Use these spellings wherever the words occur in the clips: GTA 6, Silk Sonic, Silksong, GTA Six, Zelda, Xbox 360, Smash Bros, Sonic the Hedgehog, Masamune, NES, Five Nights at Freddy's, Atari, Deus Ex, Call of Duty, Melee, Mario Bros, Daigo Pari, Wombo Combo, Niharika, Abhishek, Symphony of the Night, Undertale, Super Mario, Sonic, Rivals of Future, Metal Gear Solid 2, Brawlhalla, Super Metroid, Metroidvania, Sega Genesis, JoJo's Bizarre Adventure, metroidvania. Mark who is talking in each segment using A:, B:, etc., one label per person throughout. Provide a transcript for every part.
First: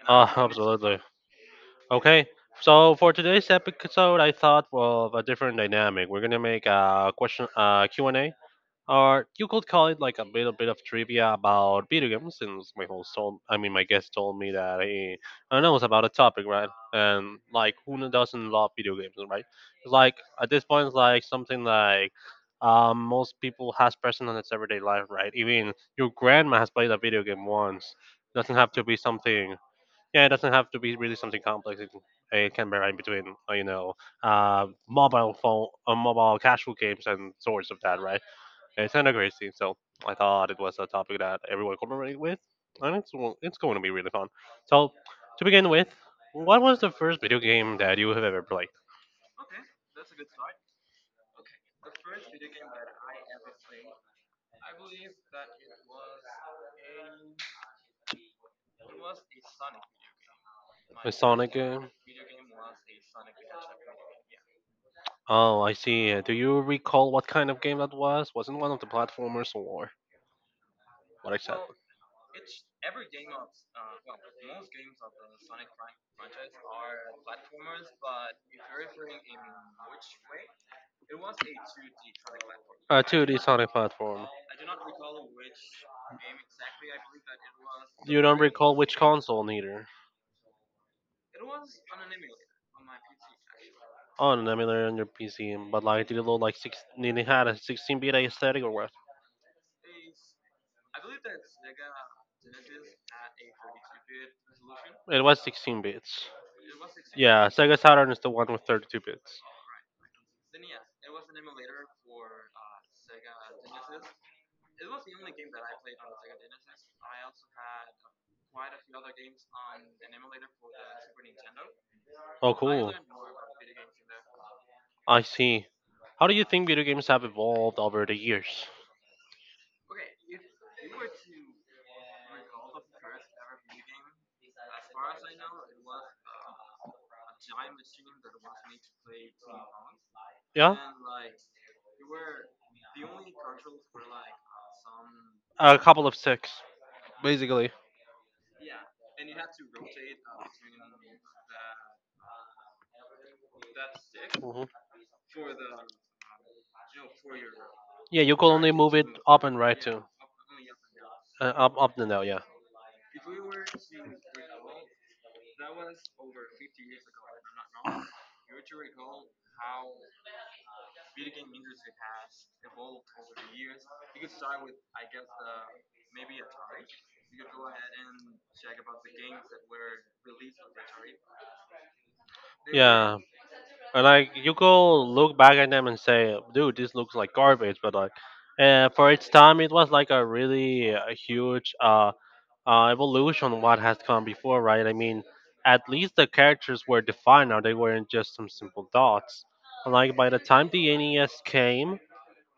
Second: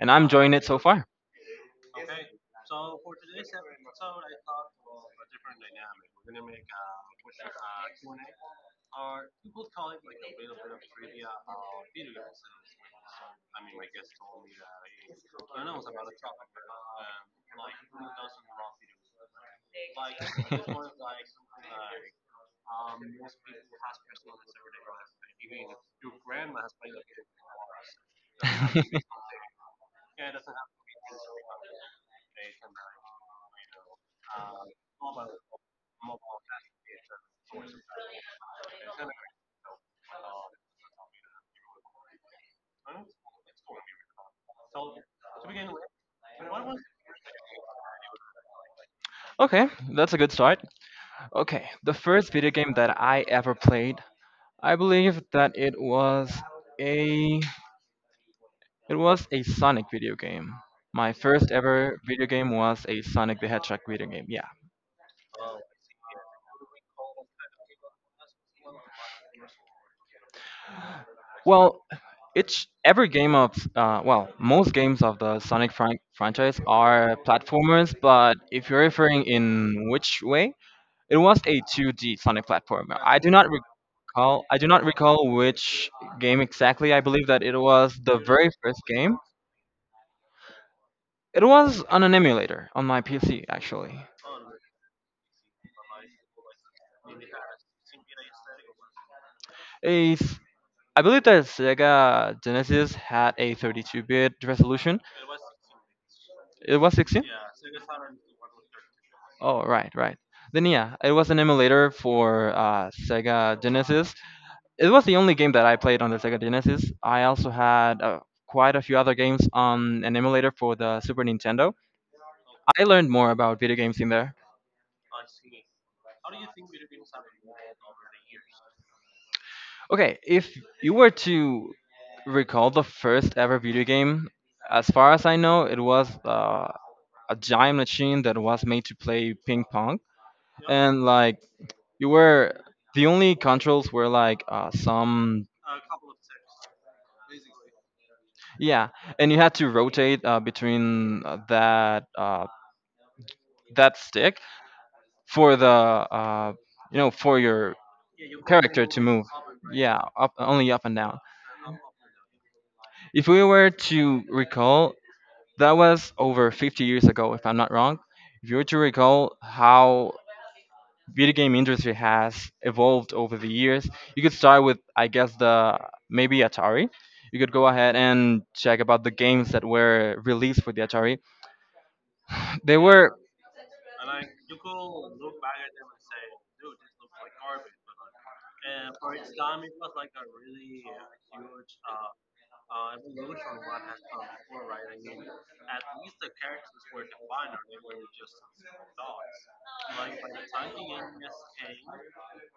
A: and I'm enjoying it so
B: Absolutely.
A: far.
B: Okay, so for today's episode, I thought of a different dynamic. We're gonna make a question, Q and A, or you could call it like a little bit of trivia about video games since my host told I mean my guest told me that he I know it's about a topic, right? And like, who doesn't love video games, right? It's like, at this point it's like something like, most people has present in its everyday life, right? Even your grandma has played a video game once. Doesn't have to be something. Yeah, it doesn't have to be really something complex, it can be, right? Between you know, mobile phone, mobile casual games and sorts of that, right? It's not a great scene, so I thought it was a topic that everyone could relate with, and it's going to be really fun. So, to begin with, what was the first video game that you have ever played?
A: Okay, that's a good start. Okay, the first video game that I ever played, I believe that it was a It was a Sonic video game.
B: A
A: My first
B: Sonic game?
A: ever video game was a Sonic the Hedgehog video game. Yeah.
B: Oh, I see. Do you recall what kind of game that was? Wasn't one of the platformers or what exactly?
A: Well, each every game of well, most games of the Sonic franchise are platformers, but if you're referring in which way, it was a 2D Sonic platformer.
B: A 2D Sonic platform.
A: I do not recall which game exactly. I believe that it was the
B: You don't
A: very
B: recall
A: first
B: which
A: game.
B: console neither.
A: It was on an emulator on my PC actually.
B: On an emulator on your PC, but like, did it look like six? Did it had a 16-bit aesthetic or what?
A: A I believe that Sega Genesis had a 32-bit resolution.
B: It was 16 bits.
A: It was 16.
B: Yeah, Sega Saturn is the one with 32 bits.
A: Oh, right. Then yeah, it was an emulator for Sega Genesis. It was the only game that I played on the Sega Genesis. I also had quite a few other games on an emulator for the Super Nintendo.
B: Oh,
A: I
B: cool.
A: learned more about video games in there.
B: I see. How do you think video games have evolved over the years?
A: Okay, if you were to recall the first ever video game, as far as I know, it was a giant machine that was made to play ping pong,
B: Yeah,
A: and like you were the only controls were like some
B: a couple of six, basically.
A: yeah, and you had to rotate between that stick
B: Hmm.
A: for the for your
B: Yeah, you could only
A: character
B: move
A: to
B: it
A: move.
B: up and right
A: Yeah,
B: too.
A: up only up and down.
B: Up, up and down. Yeah.
A: If we were to recall, that was over 50 years ago, if I'm not wrong. If you were to recall how video game industry has evolved over the years. You could start with, I guess, the maybe Atari. You could go ahead and check about the games that were released for the Atari. They were
B: Yeah. And like, you go look back at them and say, "Dude, this looks like garbage," but like, for its time, it was like a really huge evolution of what has come before, right? I mean, at least the characters were defined now; they weren't just some simple dots. And like, by the time the NES came,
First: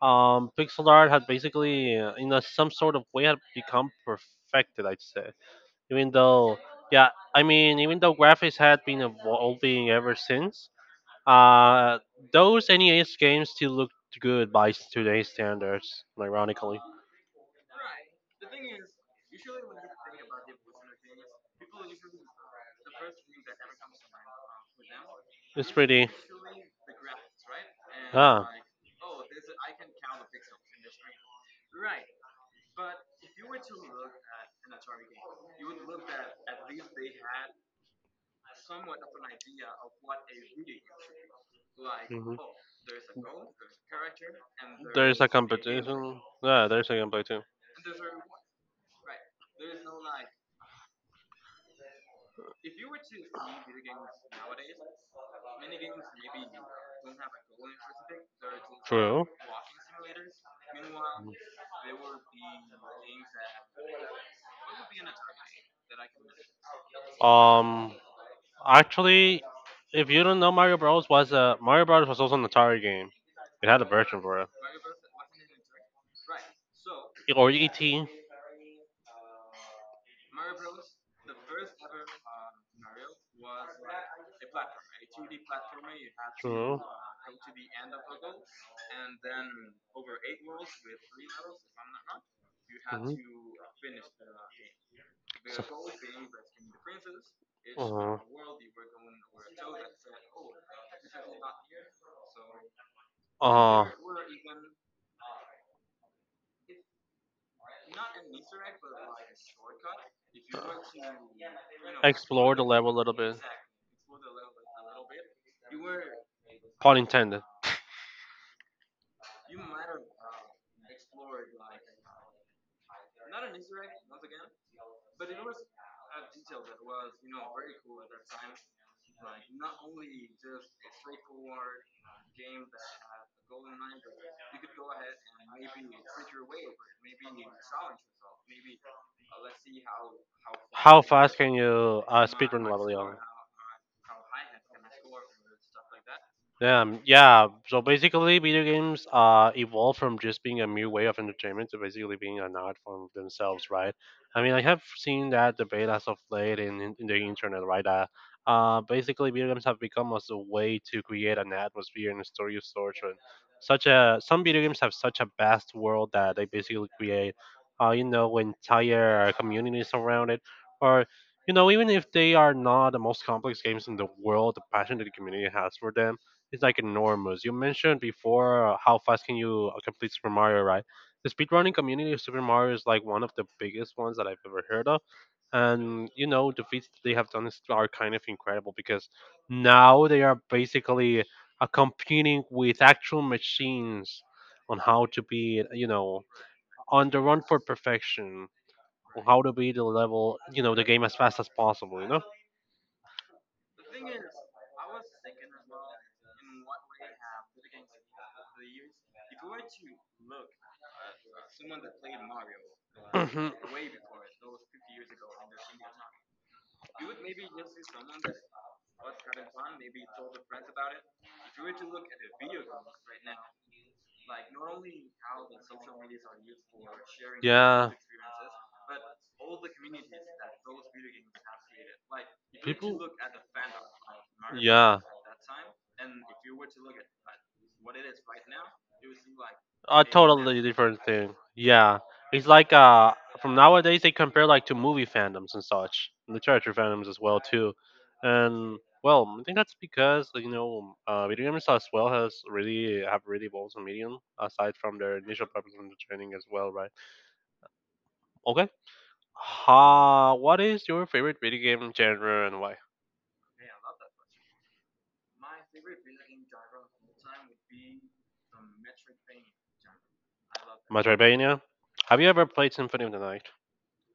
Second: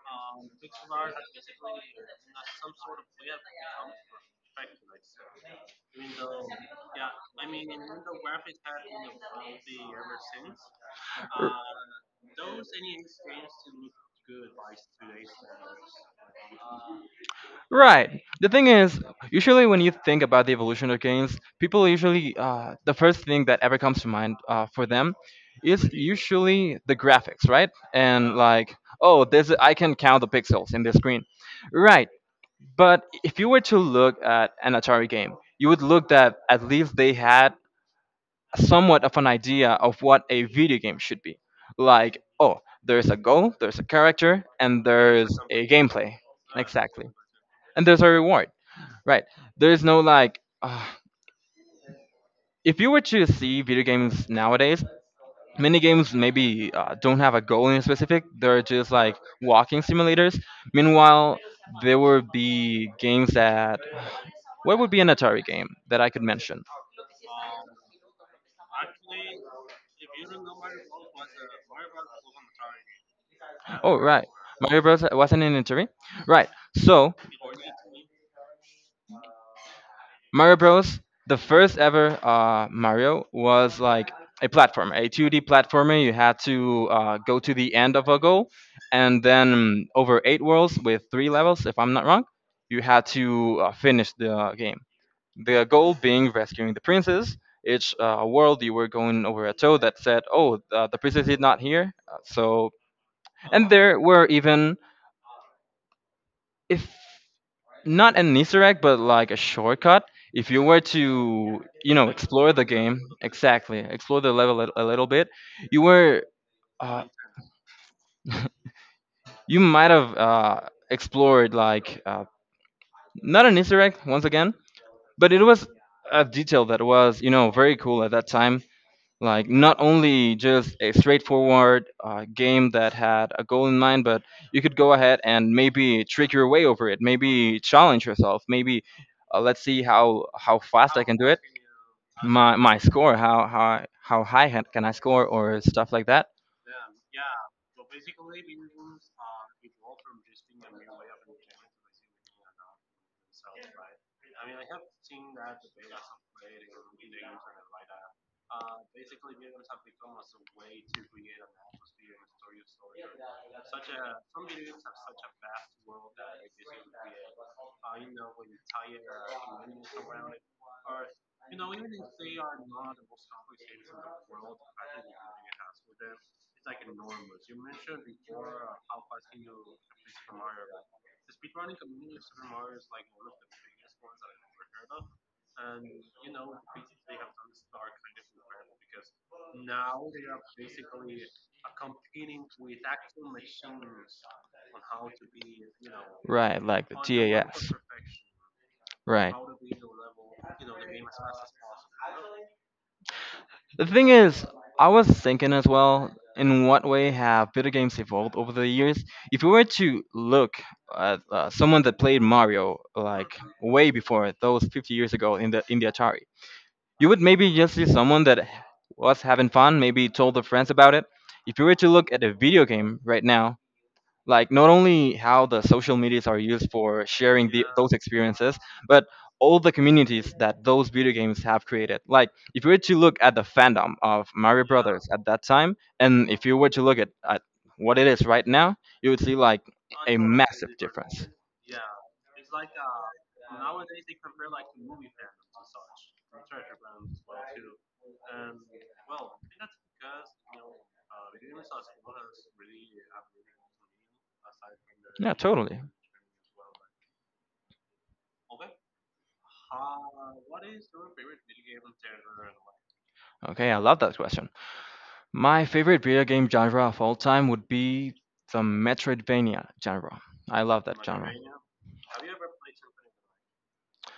B: pixel art had basically, in a, some sort of way, had become perfected. I'd say, even though, yeah, I mean, even though graphics had been evolving ever since, uh, those NES games still look good by today's standards, ironically.
A: Right. The thing is, usually when you think about the evolution of games, people usually the first thing that ever comes to mind for them
B: It's
A: is
B: pretty.
A: usually the graphics, right? And
B: Ah.
A: like, oh, this I can count the pixels in the screen, right? But if you were to look at an Atari game, you would look that at least they had somewhat of an idea of what a video game should be. Like,
B: Mhm.
A: oh, there's a goal, there's a character, and
B: There's a
A: there's a gameplay.
B: competition. Yeah, there's a
A: Exactly.
B: gameplay too.
A: And there's a reward. Right. There's no like. If you were to see video games nowadays, many games maybe don't have a goal in specific. They're just like
B: True.
A: walking simulators. Meanwhile, there would be games that What would be an Atari game that I could mention?
B: Um, Actually, if you don't know, Mario Bros was also an Atari game. It had a
A: Oh,
B: version
A: right.
B: for it,
A: Mario Bros. Wasn't an Atari? Right. So,
B: or ET.
A: Mario Bros. The first ever Mario was like a platformer, a 2D platformer. You had to go to the end of a goal, and then over 8 worlds with 3 levels, if I'm not wrong, you had
B: Hmm.
A: to finish the game.
B: So,
A: The goal being rescuing the princess. Each world, you were going over a toad that said, "Oh, the princess is not here, so And
B: uh,
A: there were even, if not an Easter egg, but like a shortcut. If you were to, you know, explore
B: explore
A: the
B: the level
A: game
B: a little
A: exactly, explore the level a little bit, you were, uh,
B: intended.
A: you might have explored like not an Easter egg once again, but it was a detail that was, you know, very cool at that time. Like not only just a straightforward game that had a goal in mind, but you could go ahead and maybe trick your way over it. Maybe challenge yourself. Maybe Let's see how fast I can do it.
B: You.
A: My score. How high can I score or stuff like that.
B: Yeah. So basically, video games evolved from just being a mere way of entertainment to basically being an art form themselves, right? I mean, I have seen that debate as of late in the internet, right? Basically, video games have become as a way to create an atmosphere and a story of sorts. And such a some video games have such a vast world that they basically create, you know, entire communities around it, or you know, even if they are not the most complex games in the world, the passion that the community has for them is like enormous. You mentioned before how fast can you complete Super Mario, right? The speedrunning community of Super Mario is like one of the biggest ones that I've ever heard of. And you know, the feats that they have done is, are kind of incredible because now they are basically competing with actual machines on how to be, you know,
A: Right, like the
B: on the run for
A: TAS.
B: perfection, on
A: Right.
B: how to be the level, you know, the game as fast as possible, you know?
A: The thing is, I was thinking as well, in what way have video games evolved over the years? If you were to look at someone that played Mario like way before those 50 years ago in the Atari, you would maybe just see someone that was having fun, maybe told their friends about it. If you were to look at a video game right now, like not only how the social medias are used for sharing those
B: Yeah,
A: experiences but all the communities that those video games have created like if you were to
B: people.
A: look at the fandom of Mario
B: Yeah,
A: Brothers at that time and if you were to look at what it is right now you would see like
B: a
A: a
B: totally
A: massive
B: different
A: difference.
B: thing. Yeah, it's like from nowadays they compare like to movie fandoms and such, and literature fandoms as well too, and well, I think that's because like, you know, video games as well has really have really evolved as a medium aside from their
A: Yeah,
B: initial purpose
A: totally.
B: and the training as well, right? Okay, what is your favorite video game genre and why?
A: Okay, I love that question. My favorite video game genre of all time would be the Metroidvania genre. I love that genre.
B: Metroidvania. Have you ever played Symphony of the Night?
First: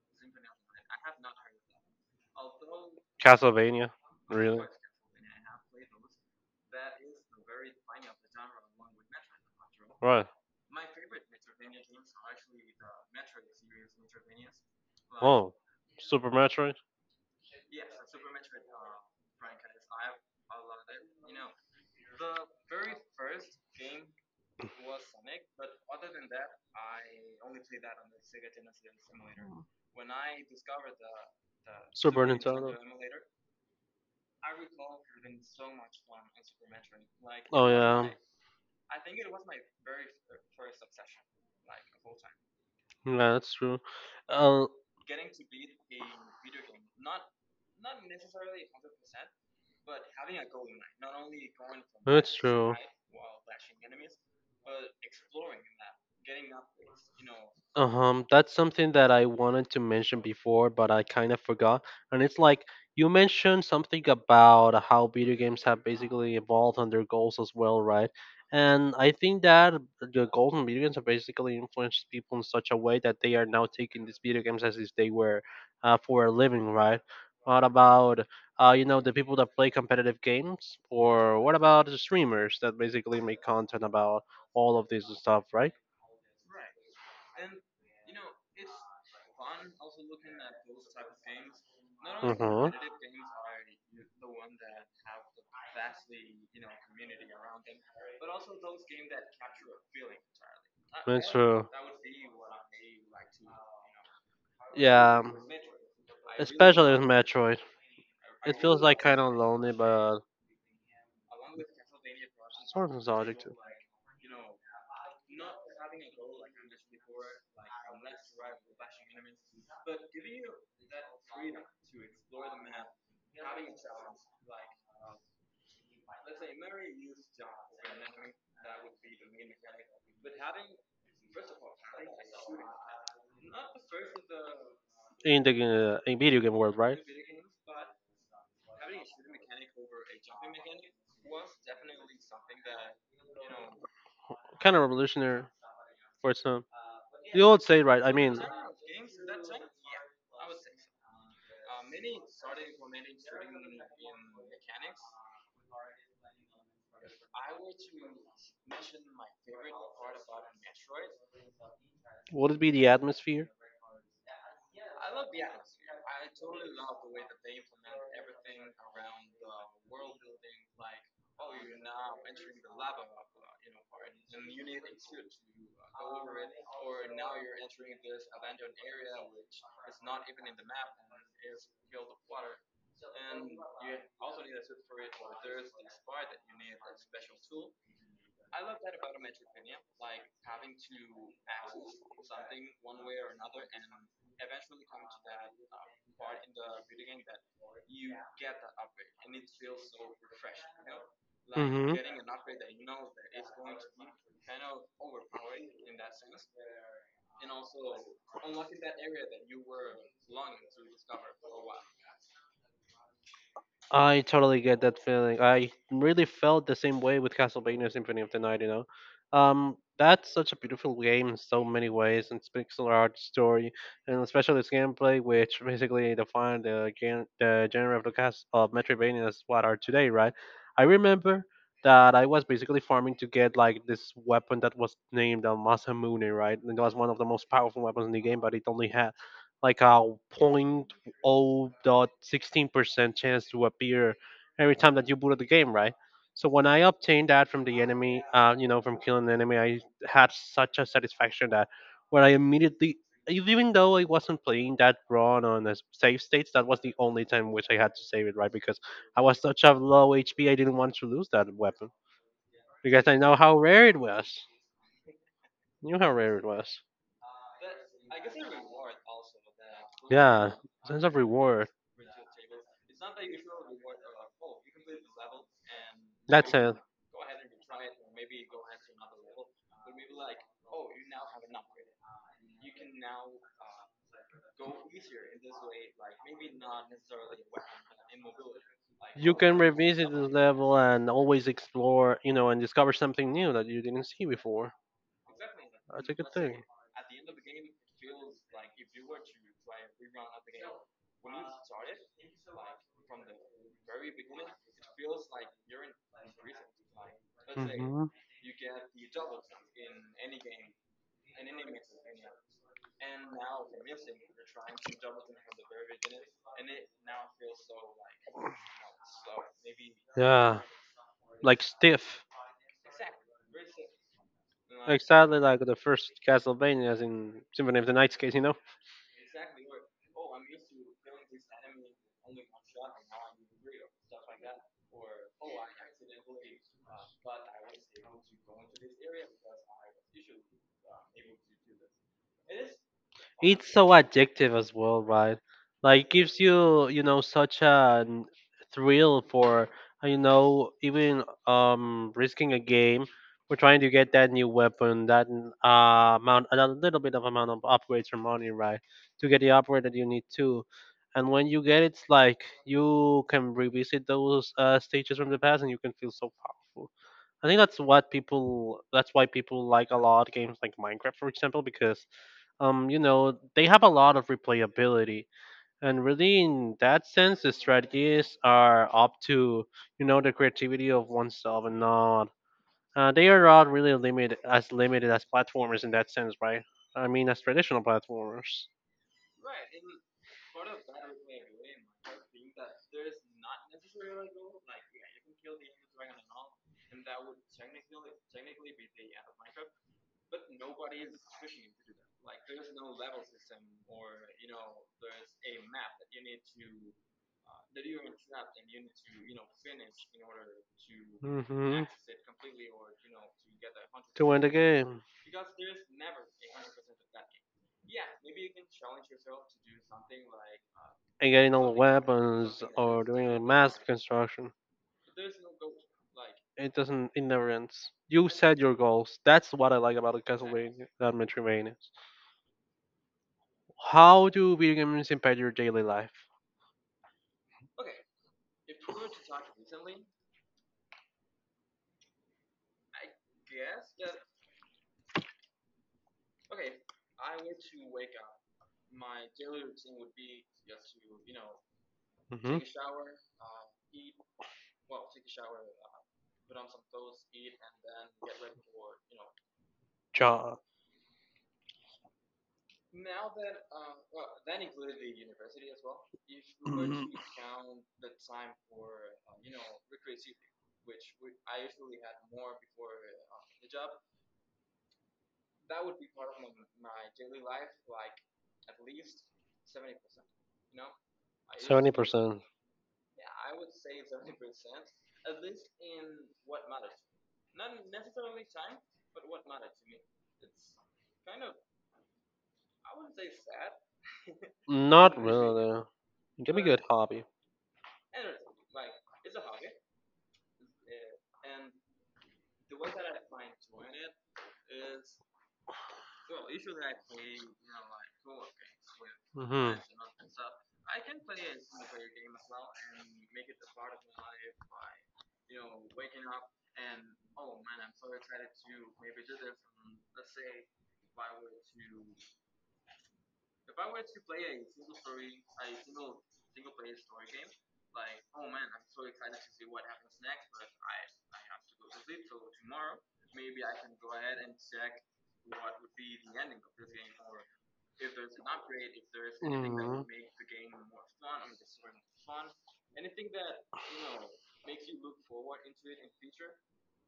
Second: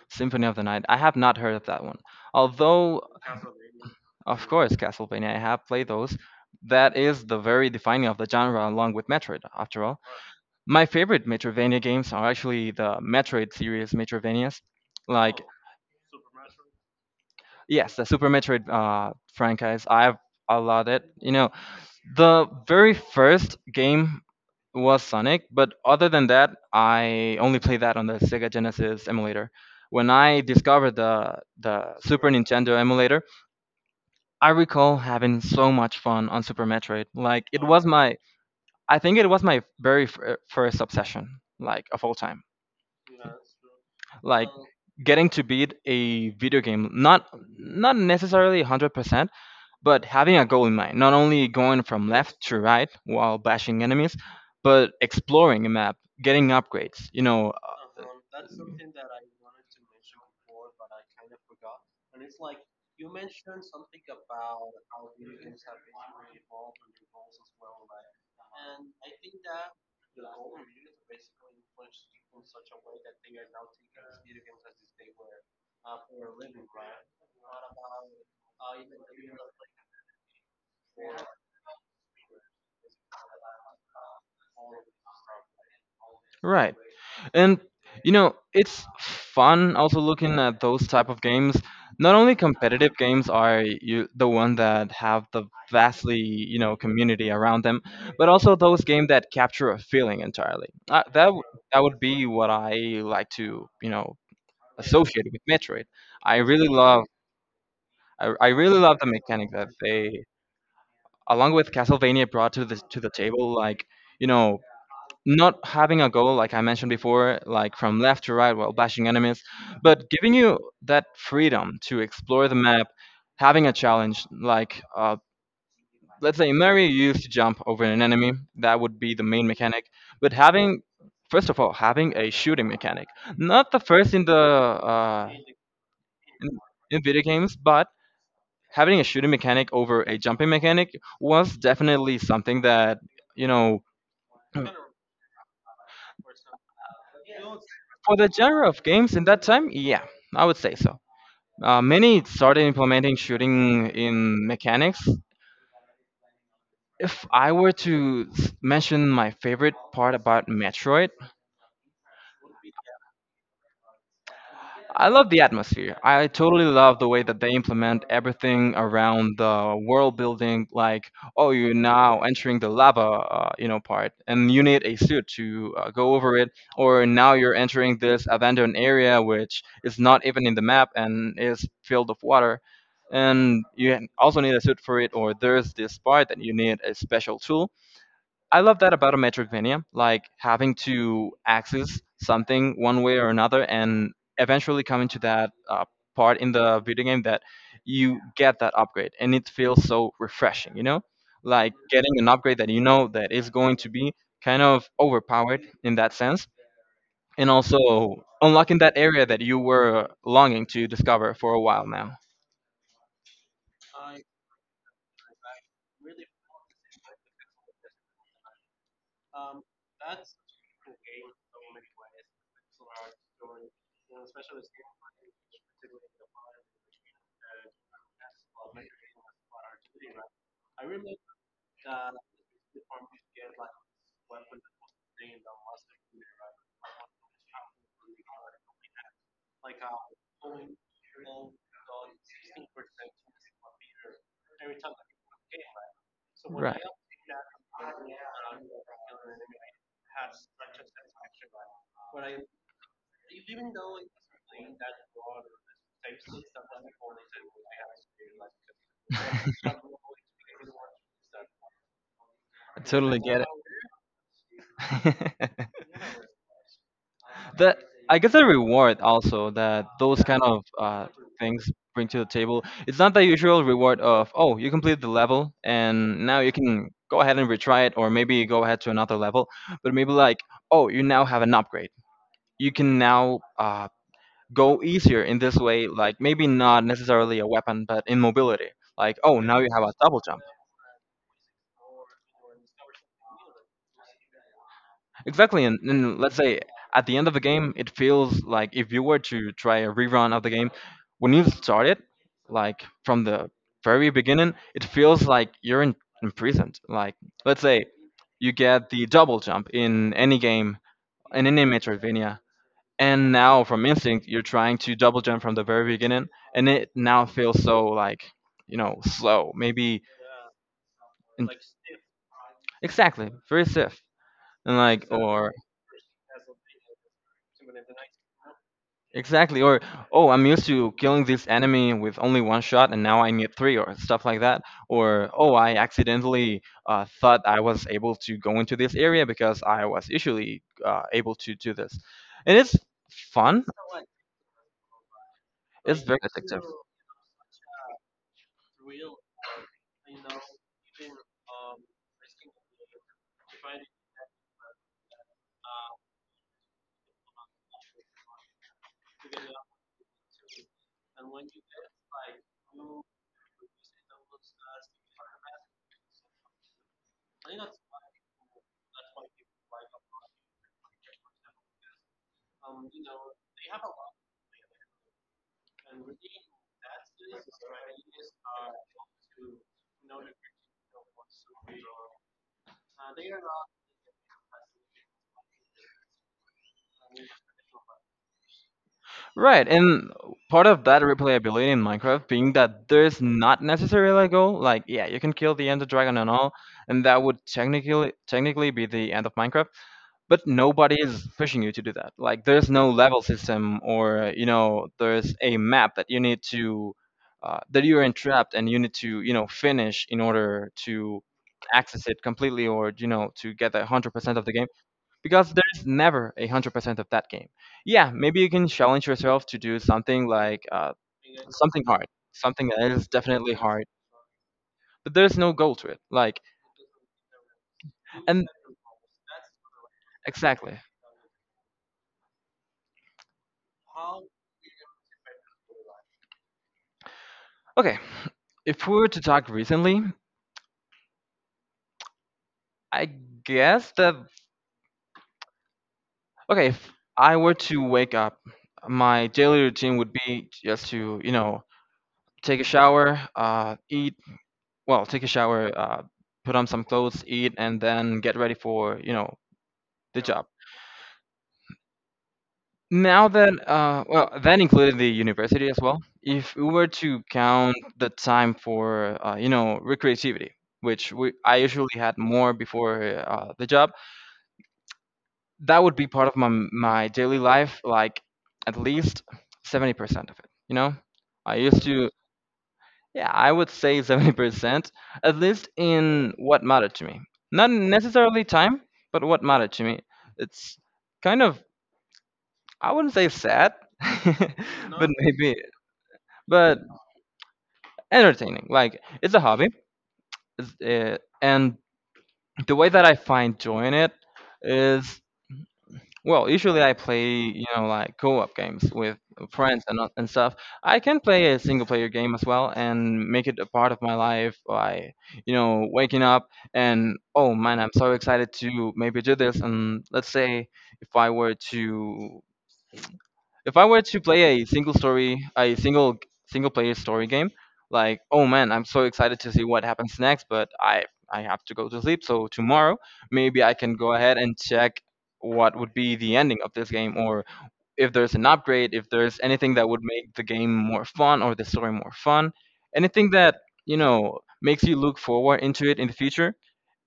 A: Symphony of the Night. I have not heard of that one. Although,
B: Castlevania?
A: of
B: Really?
A: course, Castlevania, I have played those. That is the very defining of the genre, along with Metroid, after all.
B: Right.
A: My favorite Metroidvania games are actually the Metroid series Metroidvanias. Like, oh,
B: Oh, Super Metroid?
A: yes, the Super Metroid franchise, I have a lot of it. You know, the very first game was Sonic, but other than that, I only played that on the Sega Genesis emulator. When I discovered the
B: Super
A: Super
B: Nintendo?
A: Nintendo emulator, I recall having so much fun on Super Metroid.
B: Oh, yeah.
A: I think it was my very first obsession, like of all time.
B: Yeah, that's true.
A: Like
B: Uh,
A: getting to beat a video game, not necessarily 100%, but having a goal in mind. Not only going from
B: it's
A: left to
B: true.
A: right while bashing enemies, but exploring a map, getting upgrades. You know,
B: That's something that I wanted to mention before, but I kind of forgot. And it's like, you mentioned something about how video games have basically evolved on their goals as well, right? And I think that the goals in video games have basically influenced people in such a way that they are now taking these video games as if they were for a living, right? What about you know, the people that play competitive games, or what about the streamers that basically make content about all of this stuff, right?
A: right. And you know, it's fun also looking at those type of games. Not only
B: Mm-hmm.
A: competitive games are you, the one that have the vastly, you know, community around them, but also those games that capture a feeling entirely.
B: It's true.
A: That would be what I like to, you know,
B: Yeah,
A: associate with Metroid. I really
B: especially with
A: love
B: Metroid.
A: I
B: It
A: really
B: feels like
A: love the
B: kind of
A: mechanic that
B: lonely, but
A: they along with Castlevania brought
B: sort of
A: to the
B: nostalgic too.
A: table like, you know, not having a goal, like I mentioned before, like from left to right while bashing enemies, but giving you that freedom to explore the map, having a challenge, like let's say Mario used to jump over an enemy, that would be the main mechanic, but having first of all, having a shooting mechanic, not the first in
B: In the in video
A: in,
B: game world, right?
A: in video games, but having a shooting mechanic over a jumping mechanic was definitely something that you know
B: Kind of revolutionary for its time. You would say, right? I
A: for the
B: mean,
A: genre of games in that time, yeah, I would say so. Many started implementing shooting in mechanics. If I were to mention my favorite part about Metroid,
B: would it be the atmosphere?
A: I love the atmosphere. I totally love the way that they implement everything around the world building. Like, oh, you're now entering the lava, you know, part, and you need a suit to go over it. Or now you're entering this abandoned area, which is not even in the map and is filled of water, and you also need a suit for it. Or there's this part that you need a special tool. I love that about a Metroidvania, like having to access something one way or another, and eventually coming to that part in the video game that you get that upgrade, and it feels so refreshing. You know, like
B: Mm-hmm.
A: getting an upgrade that you know that is going to be kind of overpowered in that sense, and also unlocking that area that you were longing to discover for a while now.
B: I totally get that feeling. I really felt the same way with Castlevania Symphony of the Night, you know. That's such a beautiful game in so many ways, and it's pixel art story, and especially its gameplay, which basically defined the, the genre of the cast of Metroidvania as what are today, right? I remember that I was basically farming to get like this weapon that was named Masamune, right? And it was one of the most powerful weapons in the game, but it only had like a 0.16% chance to appear every time that you booted the game, right? So when I
A: Right,
B: obtained that from the enemy, you know, from killing an enemy, I had such a satisfaction that where I immediately, even though I wasn't playing that run on a save states, that was the only time which I had to save it, right? Because I was such a low HP, I didn't want to lose that weapon
A: I
B: because I
A: totally
B: know
A: get
B: how rare it was.
A: it.
B: Knew how rare it was.
A: the I guess the reward also that those kind
B: Yeah,
A: of
B: sense of reward.
A: things bring to the table. It's not the usual reward of oh you completed the level and now you
B: That's it.
A: can go ahead and retry it or maybe go ahead to another level, but maybe like oh you now have an upgrade. You can now go easier in this way, like maybe not necessarily a weapon, but in mobility. Like
B: You
A: oh
B: can
A: now you have a
B: revisit
A: double
B: this
A: jump.
B: level and always explore, you know, and discover something new that you didn't see before.
A: Exactly,
B: That's a
A: and
B: good
A: let's
B: thing.
A: say at the end of the game, it feels like if you were to try a rerun of the game, when you start it, like from the very beginning, it feels like imprisoned. Like, let's say
B: Hmm.
A: you get the double jump in any game, in any Metroidvania, and now from instinct, you're trying to double jump from the very beginning, and it now feels so like, you know, slow, maybe
B: Yeah,
A: and
B: like stiff.
A: exactly very stiff and like
B: Exactly
A: or
B: like the first Castlevania, as in Symphony of the Night's case, you know?
A: exactly. Or, oh, I'm used to killing this enemy with only one shot and now I need three or stuff like that. Or, oh, I accidentally thought I was able to go into this area because I was usually able to do this. And it's fun,
B: It's so addictive as well, right?
A: it's
B: Like
A: very
B: gives
A: addictive.
B: you, you know, such a thrill for you know, even risking a game for trying to get that new weapon, that amount, a little bit of amount of upgrades or money, right, to get the upgrade that you need to. And when you get it, it's like you can revisit those stages from the past, and you can feel so powerful. I think that's what people. That's why people like a lot games like Minecraft, for example, because you know, they have a lot of replayability. And really, in that sense, the strategies are up to, you know, the creativity of oneself and not. They are not really limited as platformers in that sense, right? I mean, as traditional platformers.
A: Right, and part of that replayability in Minecraft being that there's not necessarily a goal. Like, yeah, you can kill the Ender Dragon and all, and that would technically be the end of Minecraft, but nobody is pushing you to do that. Like, there's no level system, or you know, there's a map that you need to that you're entrapped and you need to, you know, finish in order to
B: Hmm.
A: access it completely, or you know, to get a
B: To
A: 100%
B: win
A: of
B: the
A: the game
B: game
A: because there's never a 100% of that game. Yeah, maybe you can challenge yourself to do something like
B: and getting all the
A: something hard,
B: weapons
A: something that
B: or
A: is
B: doing a
A: definitely
B: massive
A: hard,
B: construction,
A: but there's no goal to it. Like,
B: it doesn't. It never ends. You
A: and
B: set your goals. That's what I like about the
A: exactly.
B: Castlevania, that Metroidvania. How do video games impact your daily life?
A: Okay, if we were to talk recently, I guess that okay, if I were to wake up, my daily routine would be just to, you know,
B: Mm-hmm.
A: take a shower, eat, well, take a shower, put on some clothes, eat, and then get ready for, you know, the job.
B: John,
A: Now that, well, that included the university as well. If we were
B: mm,
A: to count the time for, you know, recreativity, which I usually had more before the job, that would be part of my daily life, like at least 70% of it, you know? I used to, yeah, I would say 70%, at least in what mattered to me. Not necessarily time, but what mattered to me. It's kind of, I wouldn't say sad, but
B: not
A: maybe
B: really. It can be a
A: but
B: good hobby.
A: entertaining. Like, it's a hobby. And the way that I find joy in it is, well, usually I play, you know, like co-op games with
B: Mm-hmm.
A: friends and not- and stuff. I can play a single-player game as well and make it a part of my life by, you know, waking up and oh man, I'm so excited to maybe do this. And let's say if I were to if I were to play a single player story game, like oh man, I'm so excited to see what happens next, but I have to go to sleep. So tomorrow, maybe I can go ahead and check what would be the ending of this game, or if there's an upgrade, if there's anything that would make the game more fun or the story more fun, anything that, you know, makes you look forward into it in the future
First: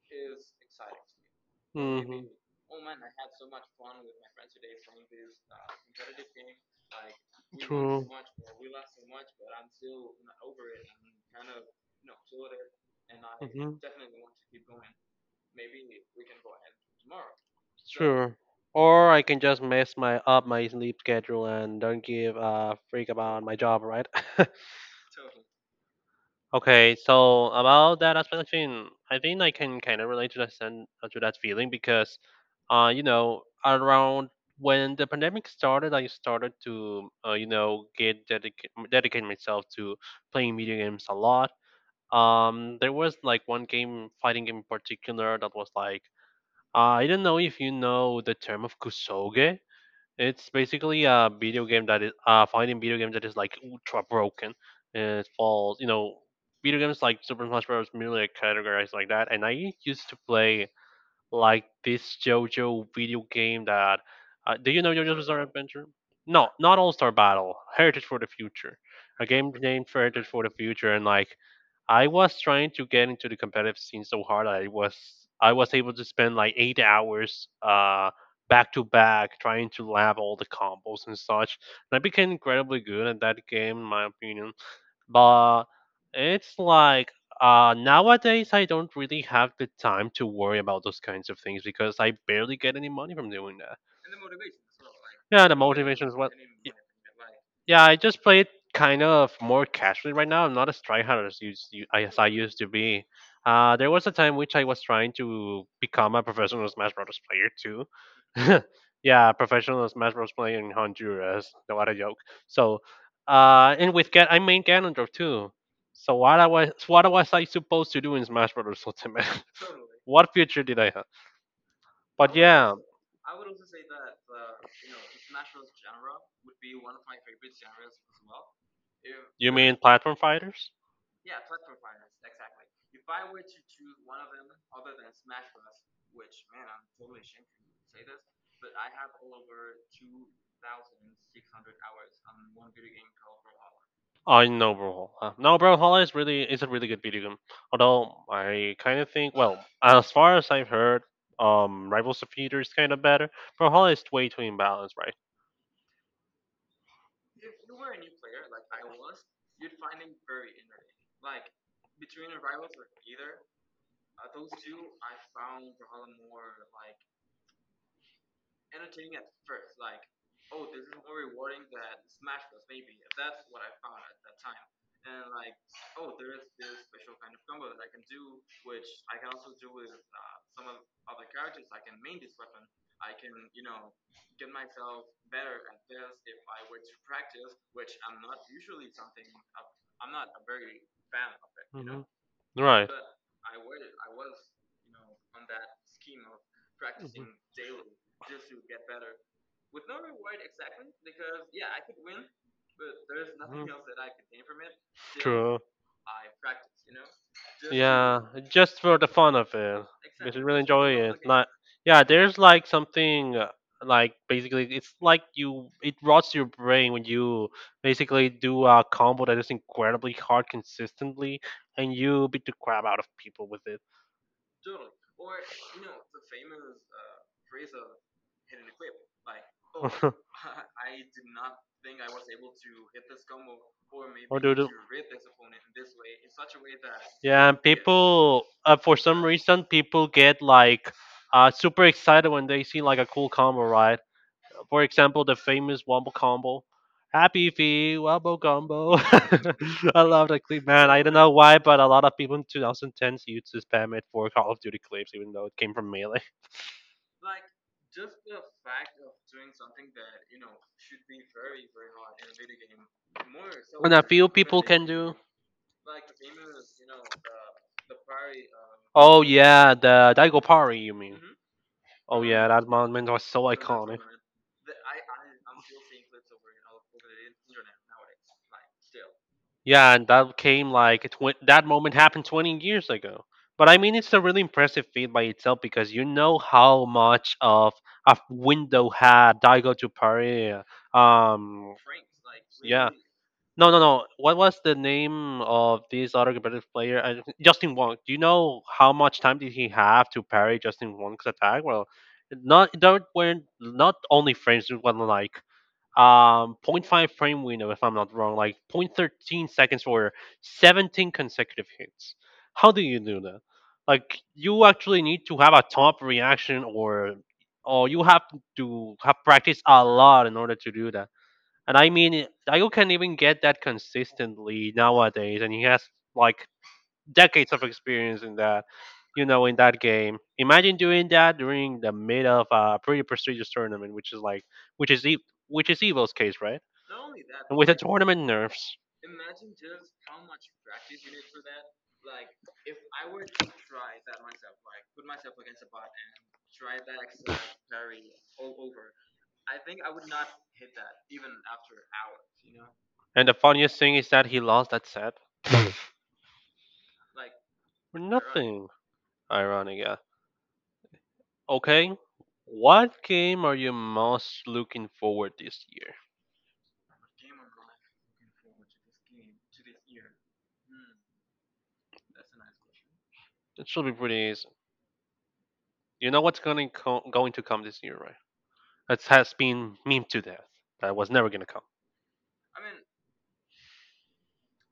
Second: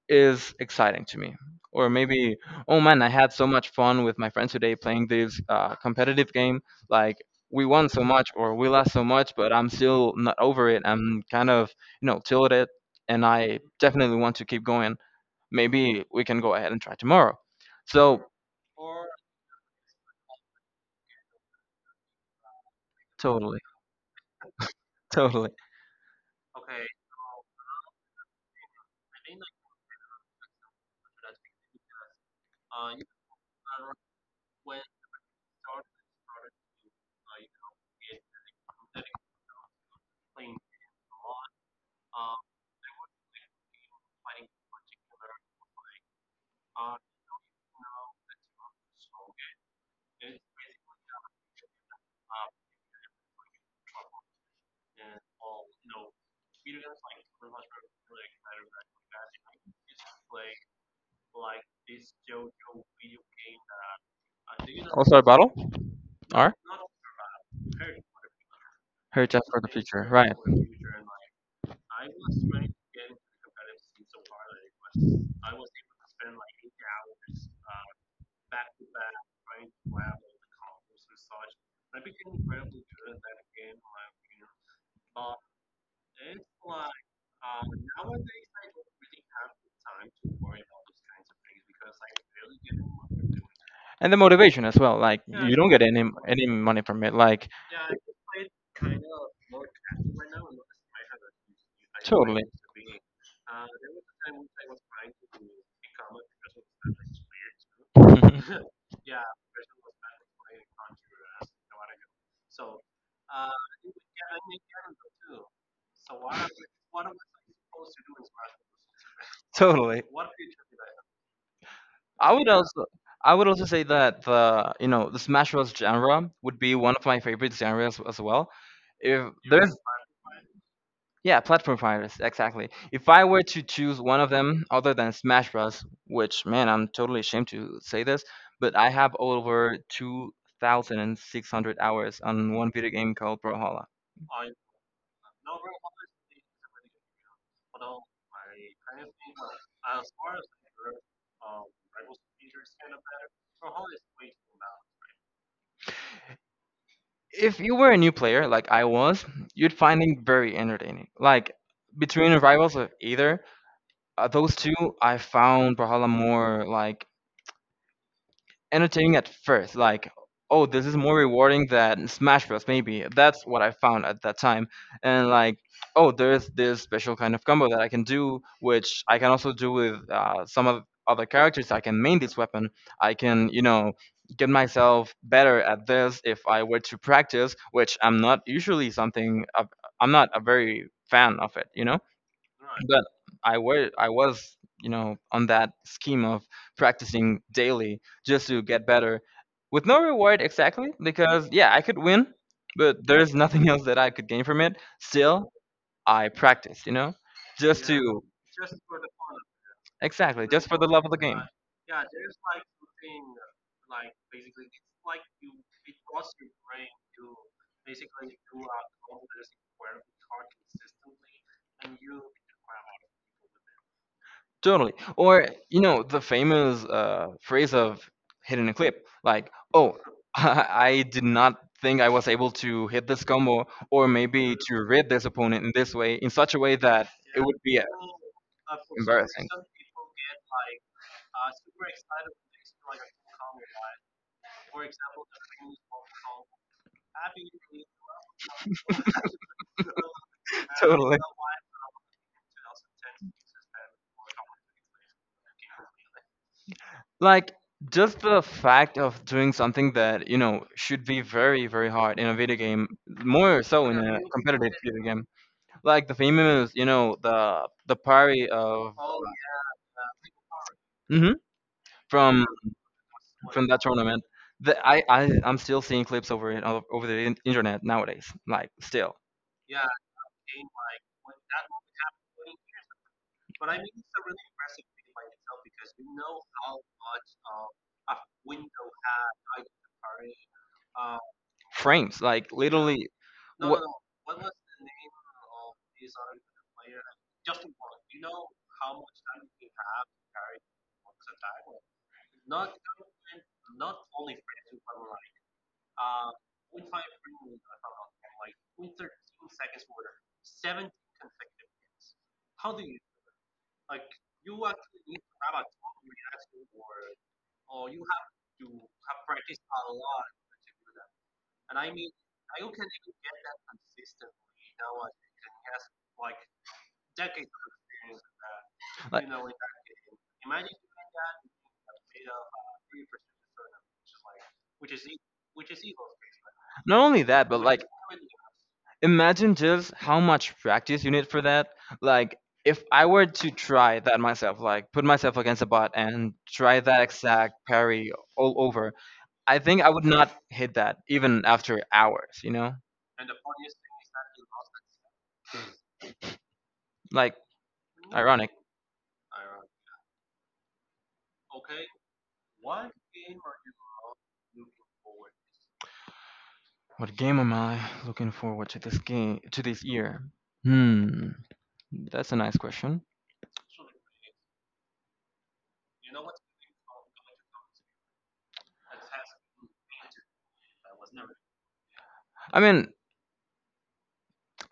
A: is exciting to me. Or
B: Hmm. Hmm.
A: maybe, oh man, I had so much fun with my friends today playing this competitive game. Like, we won so
B: True. Mm-hmm.
A: much, or we lost so much, but I'm still not over it. I'm kind of, you know, tilted, and I definitely want to keep going. Maybe we can go ahead and try tomorrow. So
B: Sure. Or I can just mess my up my sleep schedule and don't give a freak about my
A: totally.
B: job, right?
A: Totally.
B: Okay, so about that aspect aspiration, I think I can kind of relate to that to that feeling because, you know, around when the pandemic started, I started to, you know, get dedicate myself to playing video games a lot. There was like one game, fighting game in particular, that was like, I don't know if you know the term of kusoge. It's basically a video game that is fighting video game that is like ultra broken. And it falls, you know, video games like Super Smash Bros. Merely are categorized like that. And I used to play like this JoJo video game that do you know JoJo's
A: Also, a
B: Bizarre
A: bottle
B: Adventure? No,
A: are
B: not All Star Battle, Heritage for the Future,
A: her
B: a
A: just
B: game
A: for the
B: named for
A: future,
B: Heritage
A: right?
B: for the Future. And like I was trying to get into the competitive scene so hard, that I was able to spend like 8 hours back to back trying to lab all the combos and such, and I became incredibly good at that game, in my opinion. But it's like nowadays I don't really have the time to worry about those kinds of things because I barely get any money from doing that.
A: And the motivation as well. Like,
B: Yeah, the
A: you don't get any
B: motivation is what.
A: any money from it. Like,
B: Yeah, I just play it kind of more casually right now. I'm not as tryhard as, as I
A: totally.
B: used to be. There was a time which I was trying to become a professional Smash Bros. Player too. yeah, professional Smash Bros. Player in Honduras. No, what a joke. So, and with I main Ganondorf too. So what was I supposed to do in Smash Bros. Ultimate?
A: Totally.
B: what future did I have?
A: I
B: But
A: would
B: yeah,
A: also I would also say that the, you know, the Smash Bros genre would be one of my favorite genres as well. If
B: you
A: there's,
B: mean platform fighters?
A: yeah, platform fighters, exactly. If I were to choose one of them other than Smash Bros, which man, I'm totally ashamed to say this, but I have over two thousand and six hundred hours on one video game called Brawlhalla.
B: I know Brawlhalla. No, Brawlhalla is a really good video game. Although I kind of think, well, as far as I've heard, Rivals of Future is kind of better. Brawlhalla is way too imbalanced, right?
A: If you were a new player like I was, you'd find it very entertaining. Like, between rivals of either those two, I found Brawlhalla more like entertaining at first. Like, oh, this is more rewarding than Smash Bros. Maybe that's what I found at that time. And like, oh, there's this special kind of combo that I can do, which I can also do with some of other characters. I can main this weapon. I can, you know, get myself better at this if I were to practice, which I'm not usually something. I'm not a very fan of it, you know,
B: Mhm. Right. Mhm.
A: but I was, you know, on that scheme of practicing daily just to get better with no reward, exactly, because yeah, I could win, but there's nothing else that I could
B: Mhm.
A: gain from it still.
B: True.
A: I practiced, you know, just
B: Yeah,
A: to,
B: just for the fun of it, because you
A: exactly,
B: really
A: just for the
B: enjoy
A: love of the
B: it.
A: game.
B: Like, yeah, there's like something like basically it's like you it rots your brain when you basically do a combo that is incredibly hard consistently, and you beat the crap out of people with it.
A: Totally. Or you know the famous phrase of hitting a clip, like, "Oh, I did not think I was able to hit this combo,
B: or
A: or
B: maybe do
A: maybe
B: the
A: to read this opponent in this way, in such a way that it
B: Yeah, and yes,
A: would be
B: people for some
A: embarrassing."
B: reason people get like super excited when they see like a cool combo, right? For example, the famous Wombo Combo. Happy Feet, Wombo Combo. I love that clip, man. I don't
A: Totally.
B: know why, but a lot of people in 2010s used to spam it for Call of Duty clips, even though it came from Melee.
A: Like, just the fact of doing something that you know should be very hard in a video game, more so
B: And
A: in
B: a
A: a
B: few people
A: competitive
B: can
A: video
B: do.
A: game, like the famous, you know, the parry of,
B: Oh, yeah, the Daigo Pari, you mean?
A: mhm,
B: Oh,
A: from
B: yeah, that moment was so
A: that
B: iconic.
A: tournament. The, I'm still seeing clips over it over the internet nowadays. Like, still
B: Yeah, and that came like that moment happened 20 years ago. But I mean, it's a really impressive feat by itself because you know how much of a window had Daigo to Paris. Um,
A: frames. Like,
B: yeah.
A: literally,
B: No, no,
A: what?
B: no. What was the name of this other competitive player? Justin Wong. Do you know how much time did he have to parry Justin Wong's attack? Well, not there weren't not only frames. It was like point 0.5 frame window if I'm not wrong, like point 0.13 seconds for 17 consecutive hits. How do you do that? Like you actually need to have a top reaction, or you have to have practiced a lot in order to do that. And I mean, can't even get that consistently nowadays, and he has like decades of experience in that, you
A: Like,
B: know, in that game. Imagine doing that during the mid of a pretty prestigious tournament, which is like, which which is Evil's case, right?
A: not only that,
B: And
A: but
B: with the
A: like,
B: tournament nerfs.
A: imagine just how much practice you need for that. Like, if I were to try that myself, like put myself against a bot and try that exact parry all over, I think I would not hit that even after hours. You know,
B: And the funniest thing is that he lost that set
A: like,
B: for
A: ironic.
B: nothing. Ironic, yeah. Okay, what game are you most looking forward this year?
A: What game am I looking forward to this year? Hmm, that's a nice question.
B: It should be pretty easy. You know what's going to come this year, right? It has been meme to death. That was never going to come.
A: I mean,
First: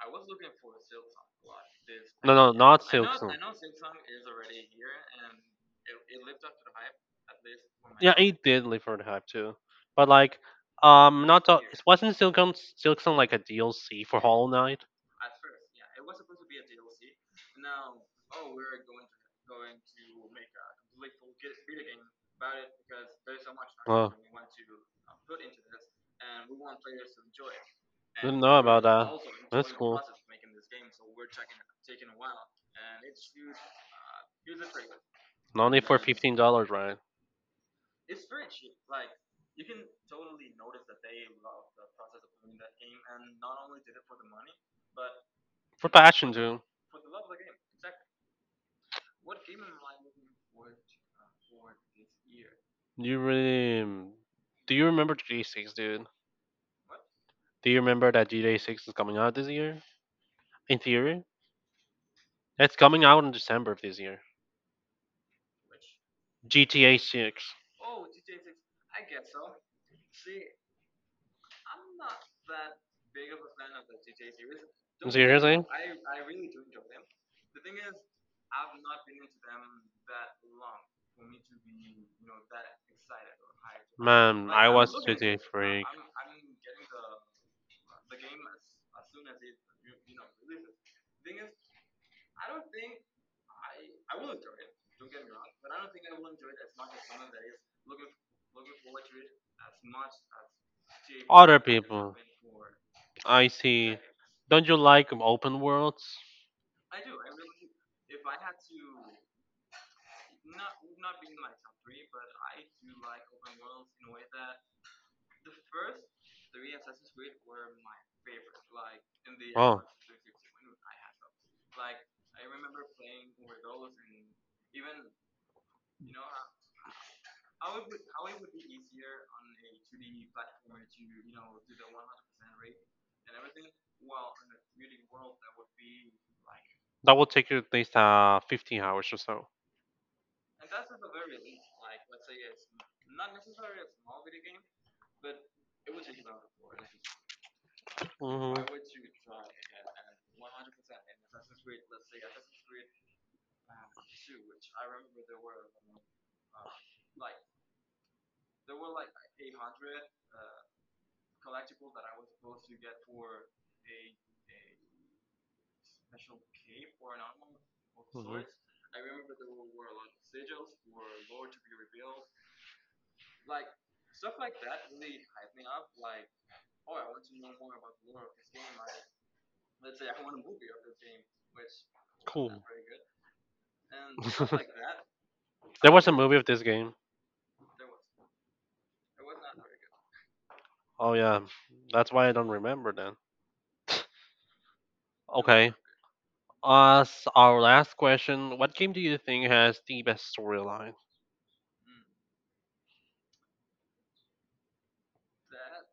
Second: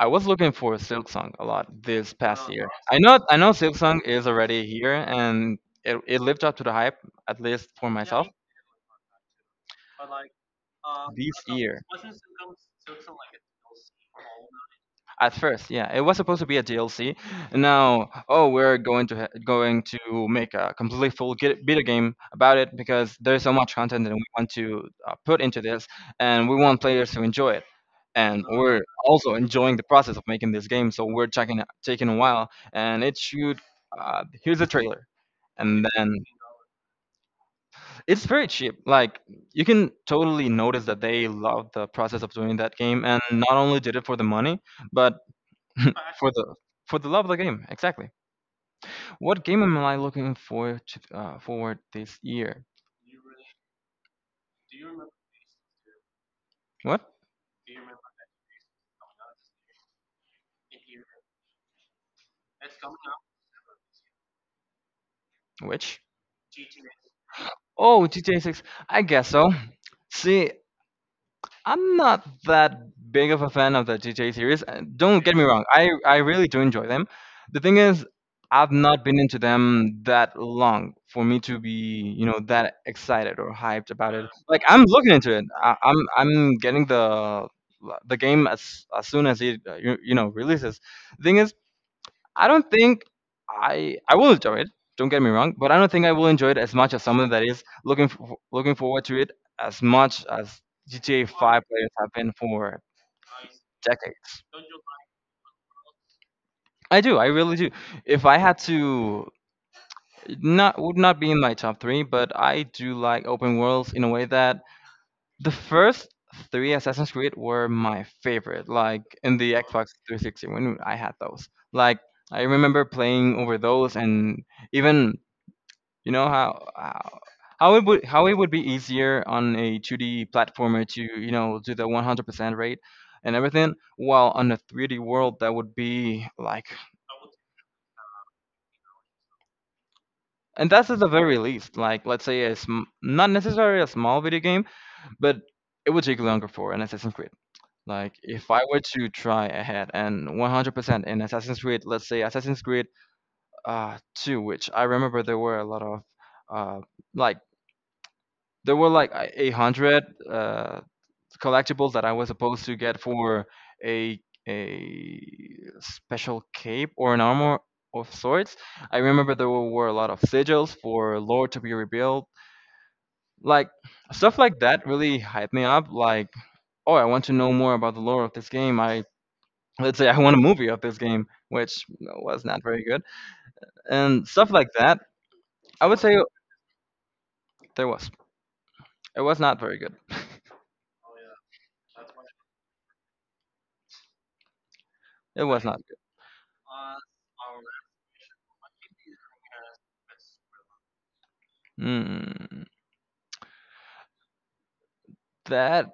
A: I was looking for Silksong a lot this
B: No,
A: past
B: no,
A: year.
B: not Silk know,
A: I
B: Sonic.
A: know Silksong is already here, and it lived up to the hype, at least for
B: Yeah,
A: myself,
B: it did live for the hype too, but like,
A: this
B: not the,
A: year.
B: it wasn't Silk Sonic like a DLC for Hollow Knight.
A: At first, yeah, it was supposed to be a DLC. Now, oh, we're going to going to make a completely full video game about it because there's so
B: Was
A: much content
B: talking to
A: that we
B: oh,
A: want to put into this, and we want players to enjoy it.
B: him didn't
A: And
B: know
A: we're
B: about that.
A: also
B: That's
A: enjoying
B: enjoying
A: the
B: cool.
A: process of making this game, so we're checking
B: We
A: taking a while. And it should, here's a trailer,
B: and only
A: and
B: for
A: then
B: $15, right?
A: it's very cheap. Like, you can totally notice that they love the process of doing that game, and not only did it for the money, but
B: For
A: for
B: Passion
A: the,
B: too.
A: for the love of the game, exactly. What game am I looking for to forward this year?
B: You really? Do you remember GTA Six, dude?
A: What?
B: Do you remember that GTA Six is coming out this year? In theory, it's coming out in December of this year.
A: Which?
B: GTA 6.
A: Oh, GTA 6. I guess so. See, I'm not that big of a fan of the GTA series. Don't get me wrong,
B: Seriously?
A: I really do enjoy them. The thing is, I've not been into them that long for me to be, you know, that excited or hyped about it.
B: Man,
A: Like,
B: I
A: I'm
B: was
A: looking into
B: GTA
A: it.
B: freak.
A: I'm getting the game as soon as it, you, you know, releases. The thing is, I don't think I will enjoy it. Don't get me wrong, but I don't think I will enjoy it as much as someone that is looking for, looking forward to it as much as GTA
B: Other
A: 5 players have
B: people,
A: been for
B: I see.
A: decades.
B: Don't you like open worlds?
A: I do, I really do. If I had to, not would not be in my top three, but I do like open worlds in a way that the first three Assassin's Creed were my favorite. Like, in the
B: Oh,
A: Xbox 360 when I had those, like, I remember playing over those and even, you know how it would, how it would be easier on a 2D platformer to, you know, do the 100% rate and everything, while on a 3D world that would be like,
B: that will take you at least 15 hours or so.
A: and that's at the very least, like, let's say a not necessarily a small video game, but it would take longer for an Assassin's Creed. Like, if
B: Hmm
A: I were to try ahead and 100% in Assassin's Creed, let's say Assassin's Creed 2, which I remember there were a lot of uh like there were like 800 uh collectibles that I was supposed to get for a a special cape or an armor of
B: Mhm.
A: sorts. I remember there were a lot of sigils for lore to be rebuilt. Like, stuff like that really hyped me up. Like, oh, I want to know more about the lore of this game. I Let's say I want a movie of this game, which was
B: Cool.
A: not very good, and stuff like that. I
B: there
A: would
B: was a
A: say
B: movie of this game.
A: there was. It was not very good.
B: Oh yeah, that's why I don't remember then.
A: It was
B: Okay,
A: not good.
B: as our last question, what game do you think has the best storyline
A: Mm, that,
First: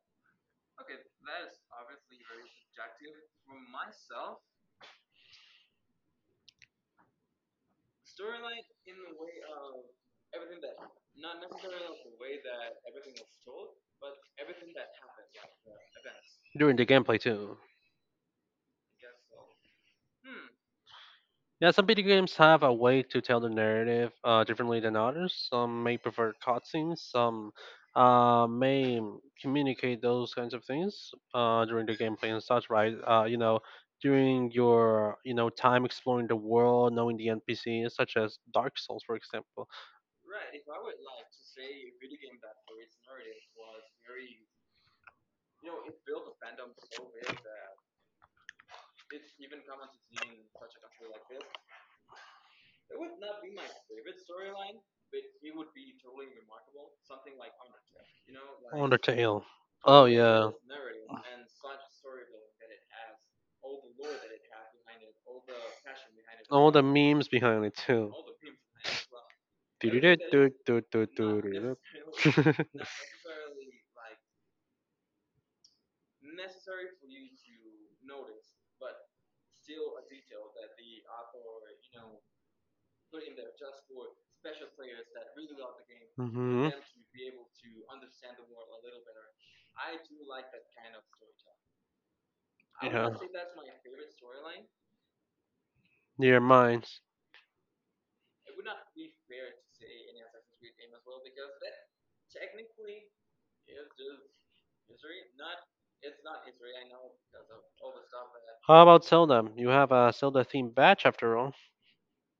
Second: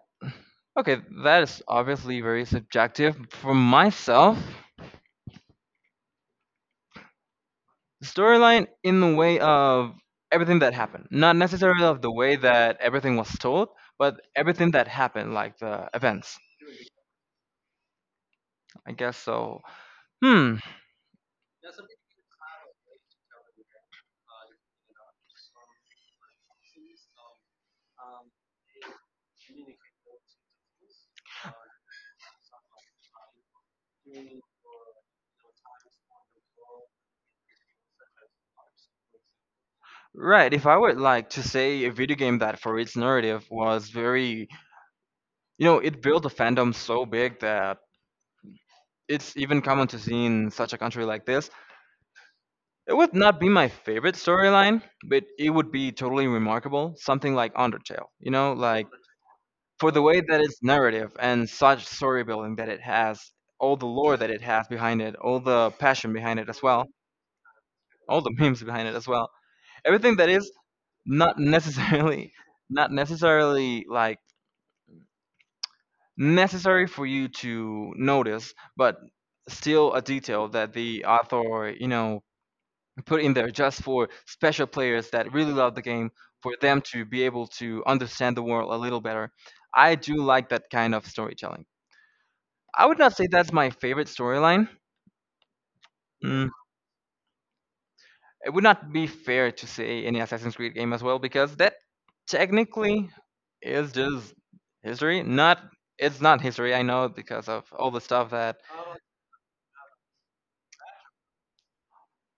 A: okay, that is obviously very subjective. For myself, the storyline in the way of everything that happened. Not necessarily of the way that everything was told, but everything that happened, like the events.
B: during the gameplay too?
A: I guess so. Hmm.
B: Yeah, some video games have a way to tell the narrative differently than others. Some may prefer cutscenes. Some may communicate those kinds of things during the gameplay and such. Right? You know, during your time exploring the world, knowing the NPCs, such as Dark Souls, for example.
A: Right. If I would like to say a video game that for its narrative was very, you know, it built a fandom so big that it's even common to see in such a country like this, it would not be my favorite storyline, but it would be totally remarkable. Something like Undertale, you know, like,
B: Undertale.
A: for
B: Oh,
A: the way that
B: all
A: it's narrative and such story building that it has, all the lore that it has behind it, all the passion behind it as well,
B: memes behind it too.
A: all the memes behind it as well. Everything that is not necessarily,
B: not
A: not necessarily like necessary for you to notice, but still a detail that the author, you know, put in there just for special players that really love the game,
B: for
A: for
B: mhm.
A: them to be able to understand the world a little better. I do like that kind of storytelling. I would not say that's my favorite storyline.
B: Near
A: Mm,
B: minds.
A: it would not be fair to say any Assassin's Creed game as well because that technically is just history. Not, it's not history, I know, because of all the stuff that
B: How about Zelda? You have a Zelda themed batch after all,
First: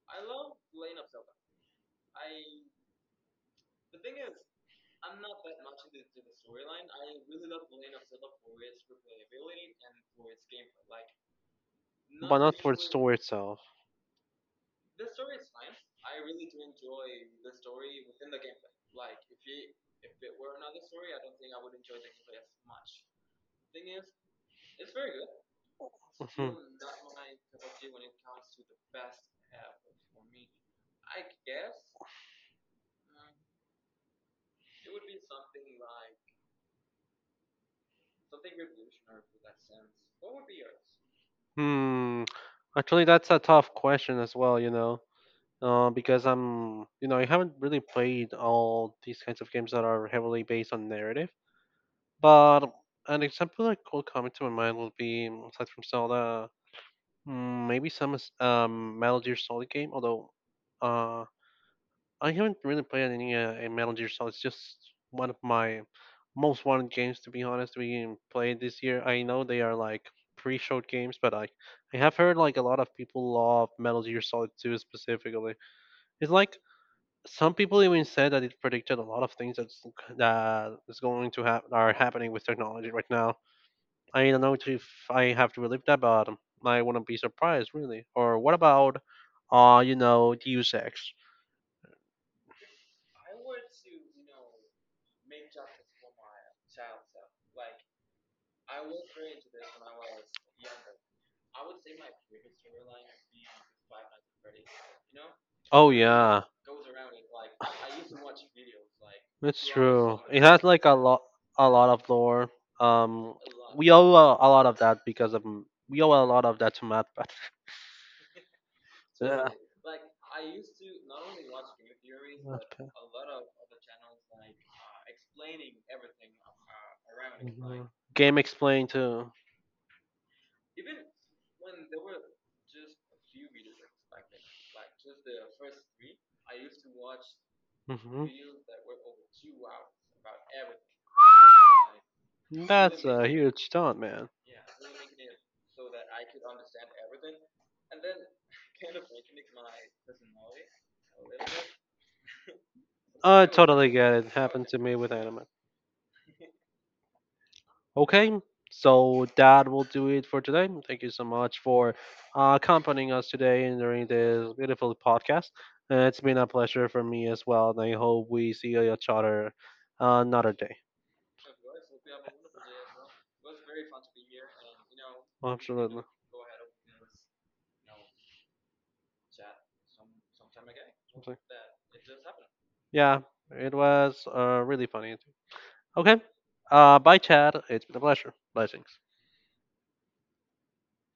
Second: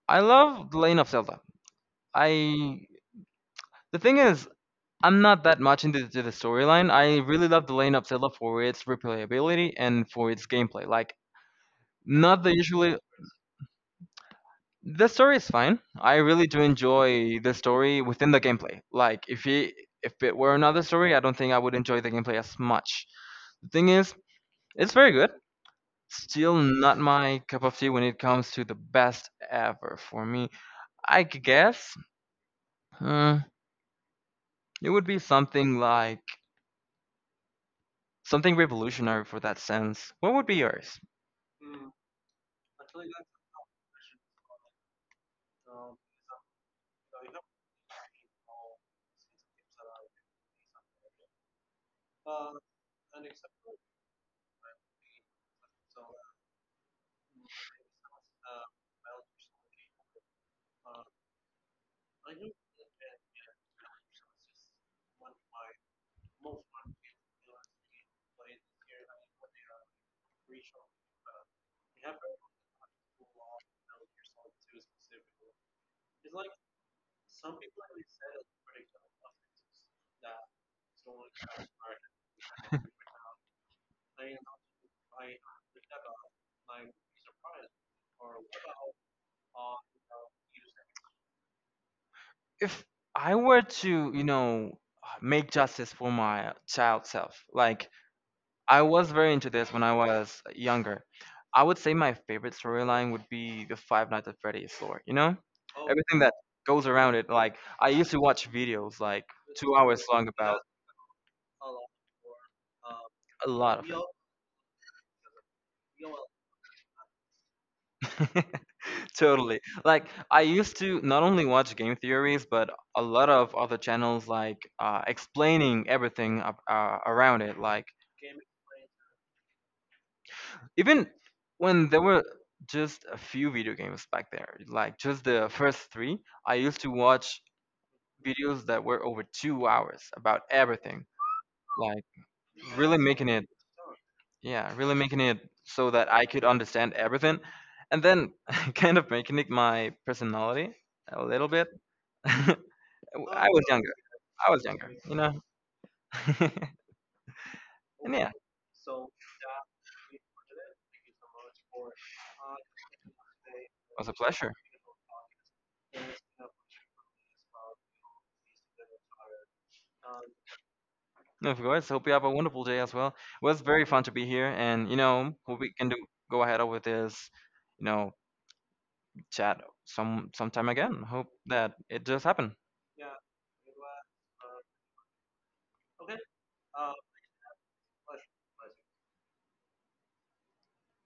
A: I love. Lane of Zelda. I The thing is, I'm not that much into the storyline. I really love the Lane of Zelda for its replayability and for its gameplay. Like, not the usually.
B: story itself.
A: The story is fine. I really do enjoy the story within the gameplay. Like, if it were another story, I don't think I would enjoy the gameplay as much. The thing is, it's very good. Still not my cup of tea when it comes to the best ever for me. Guess uh, it would be something like something revolutionary for that sense. What would be yours?
B: Hmm. Actually, that's a tough question as well, you know, because I'm, you know, I haven't really played all these kinds of games that are heavily based on narrative. But an example that could come to my mind would be, aside from Zelda, maybe some Metal Gear Solid game, although uh, I haven't really played any a Metal Gear Solid. It's just one of my most wanted games, to be honest. We played this year. I know they are like pre short games, but I have heard like a lot of people love Metal Gear Solid 2 specifically. It's like some people even said that it predicted a lot of things that is going to happen are happening with technology right now. I don't know if I have to believe that, but I wouldn't be surprised really. Or what about, you know, Deus Ex?
A: If I were to, you know, make justice for my child self, like, I was very into this when I was younger, I would say my favorite storyline would be the Five Nights at Freddy's lore, you know? Oh.
B: Oh
A: Everything that
B: yeah,
A: goes around it. Like, I used to watch videos like
B: it's
A: 2 hours
B: true.
A: long
B: It
A: about
B: has like a lot of lore. Um,
A: a lot of
B: we
A: it.
B: owe a lot of that because of we owe a lot of that to Matt. Yeah.
A: Totally.
B: Matt.
A: Like, I used to not only watch game theories, but a lot of other channels like explaining everything around it. Like,
B: Mhm. Game explained too.
A: even when there were just a few video games back there, like just the first three, I used to watch
B: Hmm
A: videos that were over 2 hours about everything, like really
B: That's a
A: making it,
B: huge taunt, man.
A: yeah, really making it so that I could understand everything, and then kind of making it my personality a little bit. I
B: I
A: was
B: totally
A: younger.
B: get it.
A: I was
B: Happened to
A: younger,
B: me with
A: you know.
B: anime.
A: And yeah,
B: Okay,
A: it
B: so that will do it for today. Thank you so much for accompanying us today and during
A: was a
B: this
A: pleasure.
B: beautiful podcast. It's been a pleasure for me as well, and I hope we see each other another day.
A: Of course. Hope you have a wonderful day as well. It was very fun to be here, and you know, hope we can do,
B: Absolutely.
A: go ahead with this, you know, chat sometime again. Hope
B: Okay.
A: that it does happen.
B: Yeah, it was really funny. Okay, bye, Chad. It's been a pleasure. Blessings.